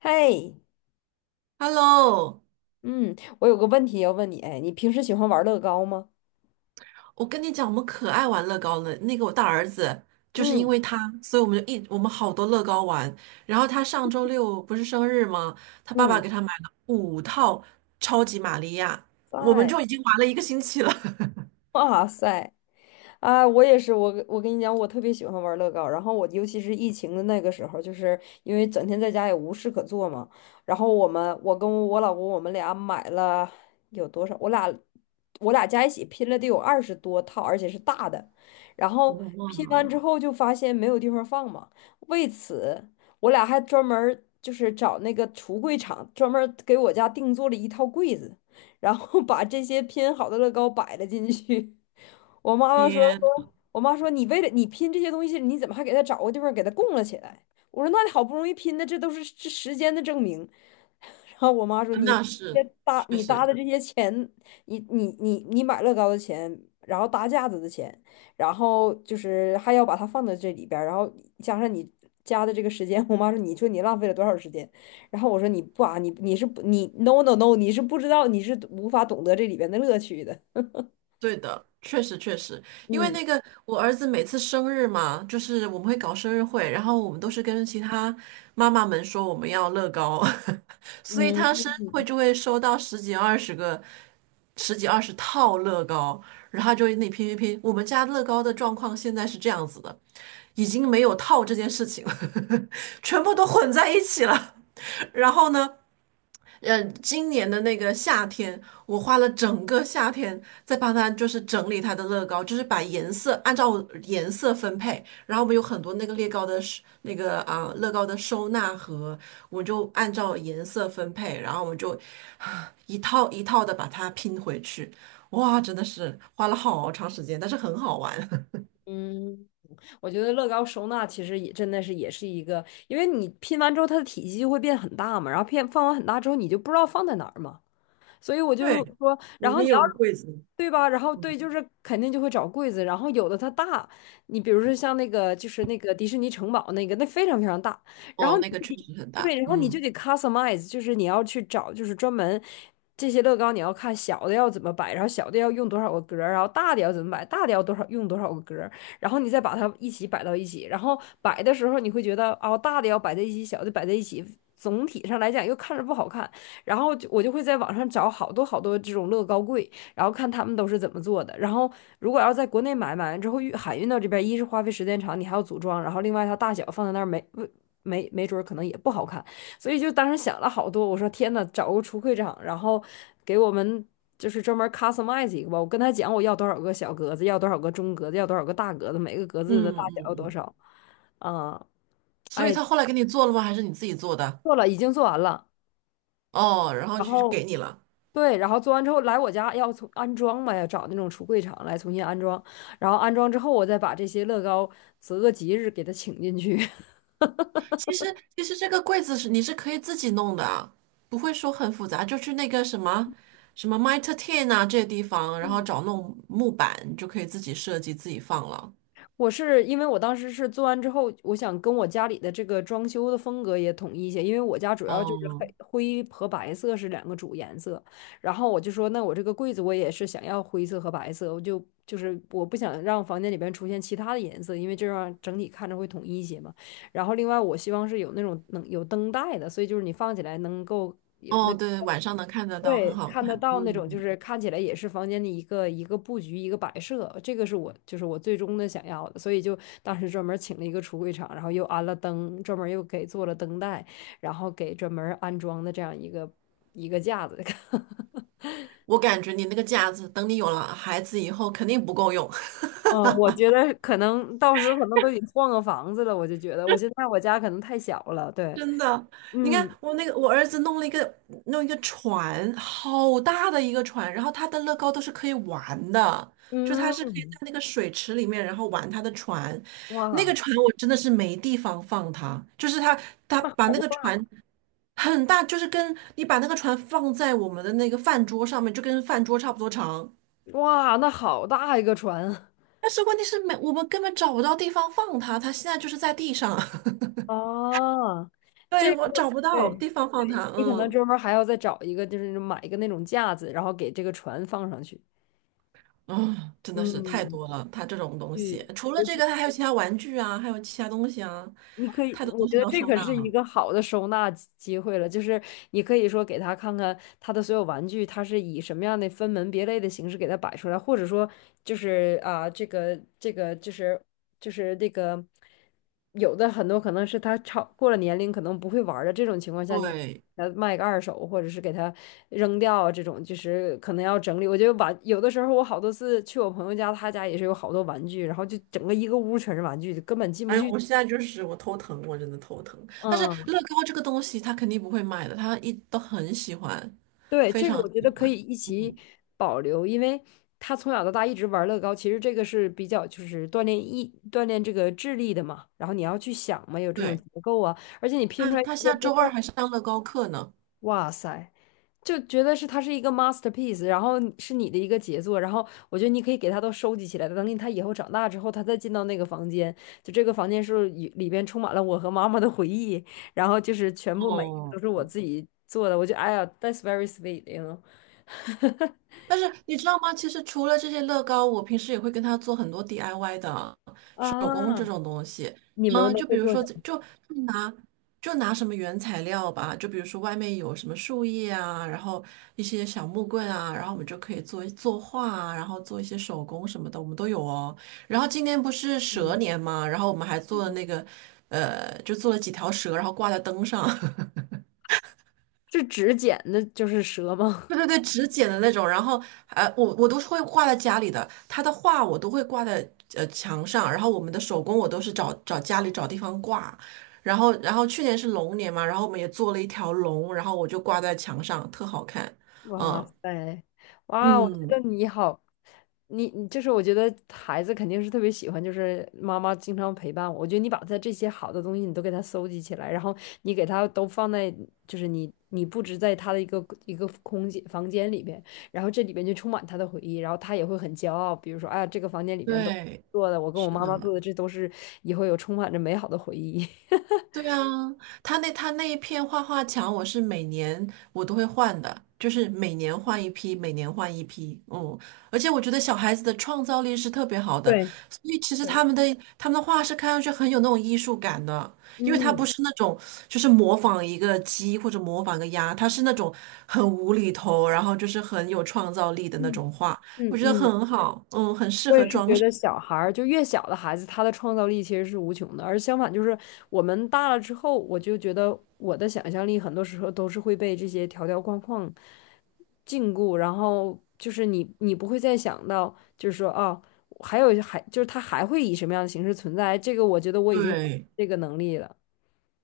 嘿，Hello，嗯，我有个问题要问你，哎，你平时喜欢玩乐高吗？我跟你讲，我们可爱玩乐高了。那个我大儿子就是因嗯为他，所以我们好多乐高玩。然后他上周六不是生日吗？他爸爸嗯，给他买了五套超级玛利亚，我们在，就已经玩了一个星期了。哇塞，啊，我也是，我跟你讲，我特别喜欢玩乐高。然后我尤其是疫情的那个时候，就是因为整天在家也无事可做嘛。然后我们，我跟我老公，我们俩买了有多少？我俩加一起拼了得有二十多套，而且是大的。然后哇，拼完之后就发现没有地方放嘛，为此我俩还专门儿就是找那个橱柜厂专门儿给我家定做了一套柜子，然后 把这些拼好的乐高摆了进去。我妈妈说。天，我妈说：“你为了你拼这些东西，你怎么还给他找个地方给他供了起来？”我说：“那你好不容易拼的，这都是这时间的证明。然后我妈说：“你那这是搭确你搭实，的这些钱，你买乐高的钱，然后搭架子的钱，然后就是还要把它放到这里边儿，然后加上你加的这个时间，我妈说你说你浪费了多少时间？然后我说你不啊，你是不 no no no，你是不知道，你是无法懂得这里边的乐趣的。对的，确实确实，因为那个我儿子每次生日嘛，就是我们会搞生日会，然后我们都是跟其他妈妈们说我们要乐高，所以嗯他生嗯日会嗯。就会收到十几二十个、十几二十套乐高，然后他就会那拼拼拼。我们家乐高的状况现在是这样子的，已经没有套这件事情了，全部都混在一起了。然后呢，今年的那个夏天，我花了整个夏天在帮他，就是整理他的乐高，就是把颜色按照颜色分配。然后我们有很多那个乐高的收纳盒，我就按照颜色分配，然后我们就一套一套的把它拼回去。哇，真的是花了好长时间，但是很好玩。嗯我觉得乐高收纳其实也真的是也是一个，因为你拼完之后它的体积就会变很大嘛，然后变放完很大之后你就不知道放在哪儿嘛。所以我就对，说，我然们后也你要有个是柜子。对吧？然后嗯，对，就是肯定就会找柜子，然后有的它大，你比如说像那个就是那个迪士尼城堡那个，那非常非常大，然哦，后你那个就确得实很大。对，然后你就嗯得 customize，就是你要去找，就是专门这些乐高你要看小的要怎么摆，然后小的要用多少个格儿然后大的要怎么摆，大的要多少用多少个格儿然后你再把它一起摆到一起，然后摆的时候你会觉得哦，大的要摆在一起，小的摆在一起，总体上来讲又看着不好看。然后就我就会在网上找好多好多这种乐高柜，然后看他们都是怎么做的。然后如果要在国内买，买完之后运海运到这边，一是花费时间长，你还要组装，然后另外它大小放在那儿没没准儿可能也不好看，所以就当时想了好多。我说天呐，找个橱柜厂，然后给我们就是专门 customize 一个吧。我跟他讲我要多少个小格子，要多少个中格子，要多少个大格子，每个格子嗯的大小嗯要多嗯。少。啊、所以哎，他后来给你做了吗？还是你自己做的？做了，已经做完了。哦，然后然就后给你了。对，然后做完之后来我家要从安装嘛，要找那种橱柜厂来重新安装，然后安装之后我再把这些乐高择个吉日给他请进去。其实这个柜子你是可以自己弄的啊不会说很复杂，就去那个什么什么 Mitre Ten 啊这些地方，然后 找那种木板，你就可以自己设计自己放了。我是因为我当时是做完之后，我想跟我家里的这个装修的风格也统一一些，因为我家主要就是哦黑灰和白色是两个主颜色，然后我就说，那我这个柜子我也是想要灰色和白色，就是我不想让房间里边出现其他的颜色，因为这样整体看着会统一一些嘛。然后另外我希望是有那种能有灯带的，所以就是你放起来能够。有哦，对，晚上能看得到，很对，好看得看。到那种，就嗯，是看起来也是房间的一个一个布局、一个摆设，这个是我就是我最终的想要的，所以就当时专门请了一个橱柜厂，然后又安了灯，专门又给做了灯带，然后给专门安装的这样一个架子。我感觉你那个架子，等你有了孩子以后，肯定不够用。嗯，我觉得可能到时候可能都得换个房子了，我就觉得我现在我家可能太小了，对，真的，你看嗯我那个我儿子弄了一个船，好大的一个船，然后他的乐高都是可以玩的，就他是可以在嗯，那个水池里面，然后玩他的船。那个哇，船我真的是没地方放它，就是他那把那好个大，船很大，就是跟你把那个船放在我们的那个饭桌上面，就跟饭桌差不多长。哇，那好大一个船但是问题是没，我们根本找不到地方放它，它现在就是在地上，啊，对，这我个找不到对。地方放它，你可能嗯。专门还要再找一个，就是买一个那种架子，然后给这个船放上去。啊，真的是太嗯，多了，它这种东西，嗯，除了尤这其个，它还有其他玩具啊，还有其他东西啊，你可以，太多我东西觉得要这收可纳是一了。个好的收纳会了，就是你可以说给他看看他的所有玩具，他是以什么样的分门别类的形式给他摆出来，或者说就是啊，这个就是就是那个有的很多可能是他超过了年龄，可能不会玩儿的这种情况下，你给对，他卖个二手，或者是给他扔掉啊，这种就是可能要整理。我觉得玩有的时候我好多次去我朋友家，他家也是有好多玩具，然后就整个一个屋全是玩具，就根本进不哎呦，去。我现在就是我头疼，我真的头疼。但是乐嗯。高这个东西，他肯定不会卖的，他都很喜欢，对，非这个常我觉得喜可欢。以一起保留，因为他从小到大一直玩乐高，其实这个是比较就是锻炼这个智力的嘛。然后你要去想嘛，有这种对，结构啊，而且你拼出来他一个下之周二后，还上乐高课呢。哇塞，就觉得是它是一个 masterpiece，然后你是你的一个杰作。然后我觉得你可以给它都收集起来，等他以后长大之后，他再进到那个房间，就这个房间是里边充满了我和妈妈的回忆，然后就是全部每一个都哦，是我自己做的。我就得哎呀，that's very s w e e t y n o 但是你知道吗？其实除了这些乐高，我平时也会跟他做很多 DIY 的手工这啊，种东西。你们嗯，都就比会如做说，什么？拿就拿什么原材料吧，就比如说外面有什么树叶啊，然后一些小木棍啊，然后我们就可以作画啊，然后做一些手工什么的，我们都有哦。然后今年不是蛇年嘛，然后我们还做了那个，就做了几条蛇，然后挂在灯上。是指剪的，就是蛇吗？对对对，纸剪的那种，然后我都是会挂在家里的，他的画我都会挂在墙上，然后我们的手工我都是找找家里找地方挂，然后去年是龙年嘛，然后我们也做了一条龙，然后我就挂在墙上，特好看，哇嗯塞，哇，我觉嗯，得你好，你你就是我觉得孩子肯定是特别喜欢，就是妈妈经常陪伴我。我觉得你把他这些好的东西你都给他搜集起来，然后你给他都放在，就是你你布置在他的一个一个空间房间里边，然后这里边就充满他的回忆，然后他也会很骄傲。比如说，哎呀，这个房间里边都对，做的，我跟我是妈妈做的，的，这都是以后有充满着美好的回忆。对啊，他那一片画画墙，我是每年我都会换的，就是每年换一批，每年换一批。嗯，而且我觉得小孩子的创造力是特别好的，对。所以其实对他们的画是看上去很有那种艺术感的，因为他不嗯是那种就是模仿一个鸡或者模仿一个鸭，他是那种很无厘头，然后就是很有创造力的那嗯种画，我嗯觉得嗯，很好，嗯，很适我也合是装觉饰。得小孩儿就越小的孩子，他的创造力其实是无穷的，而相反就是我们大了之后，我就觉得我的想象力很多时候都是会被这些条条框框禁锢，然后就是你你不会再想到，就是说哦，还就是它还会以什么样的形式存在，这个我觉得我已经对，这个能力了。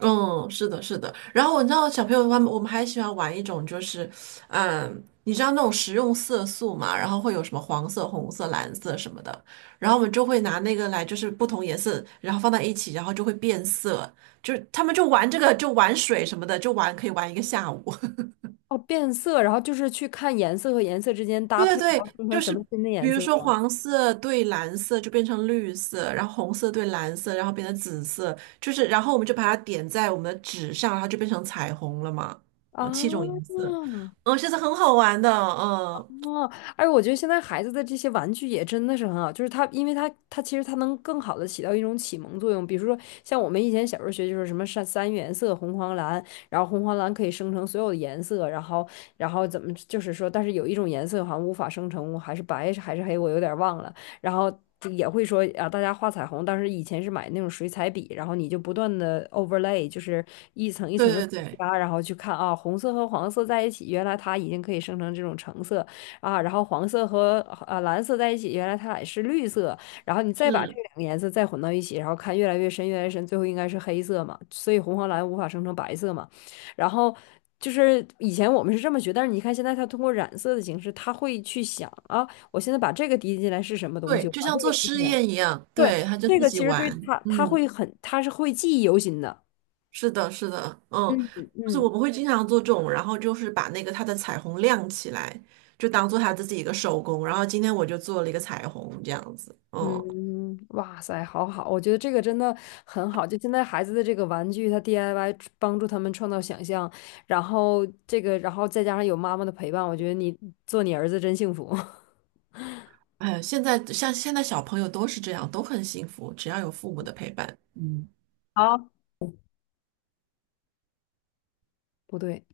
嗯，是的，是的。然后你知道，小朋友他们我们还喜欢玩一种，就是，嗯，你知道那种食用色素嘛？然后会有什么黄色、红色、蓝色什么的。然后我们就会拿那个来，就是不同颜色，然后放在一起，然后就会变色。就是他们就玩这个，就玩水什么的，就玩可以玩一个下午。哦，变色，然后就是去看颜色和颜色之间搭配，对对然后对，生成就什是么新的比颜如色说吗？黄色对蓝色就变成绿色，然后红色对蓝色，然后变成紫色，就是然后我们就把它点在我们的纸上，然后就变成彩虹了嘛，七种啊。颜色，嗯，其实很好玩的，嗯，哦，而我觉得现在孩子的这些玩具也真的是很好，就是他，因为他，他其实他能更好的起到一种启蒙作用。比如说，像我们以前小时候学就是什么三原色红黄蓝，然后红黄蓝可以生成所有的颜色，然后然后怎么就是说，但是有一种颜色好像无法生成，还是白还是黑，我有点忘了。然后就也会说啊，大家画彩虹，当时以前是买那种水彩笔，然后你就不断的 overlay，就是一层一对层的对对，加，然后去看啊，红色和黄色在一起，原来它已经可以生成这种橙色。啊，然后黄色和蓝色在一起，原来它俩是绿色，然后你再把这是，两个颜色再混到一起，然后看越来越深，越来越深，最后应该是黑色嘛，所以红黄蓝无法生成白色嘛。然后就是以前我们是这么学，但是你看现在它通过染色的形式，它会去想啊，我现在把这个滴进来是什么东对，西，我就把这像个做滴实进来，验一样，对，对，他就这自个己其实对玩，它，它嗯。会很，它是会记忆犹新的。是的，是的，嗯，嗯就是我嗯。们会经常做这种，然后就是把那个它的彩虹亮起来，就当做它自己一个手工。然后今天我就做了一个彩虹，这样子，嗯，嗯，哇塞，好好，我觉得这个真的很好。就现在孩子的这个玩具，他 DIY 帮助他们创造想象，然后这个，然后再加上有妈妈的陪伴，我觉得你做你儿子真幸福。哎像现在小朋友都是这样，都很幸福，只要有父母的陪伴。嗯。好，不对，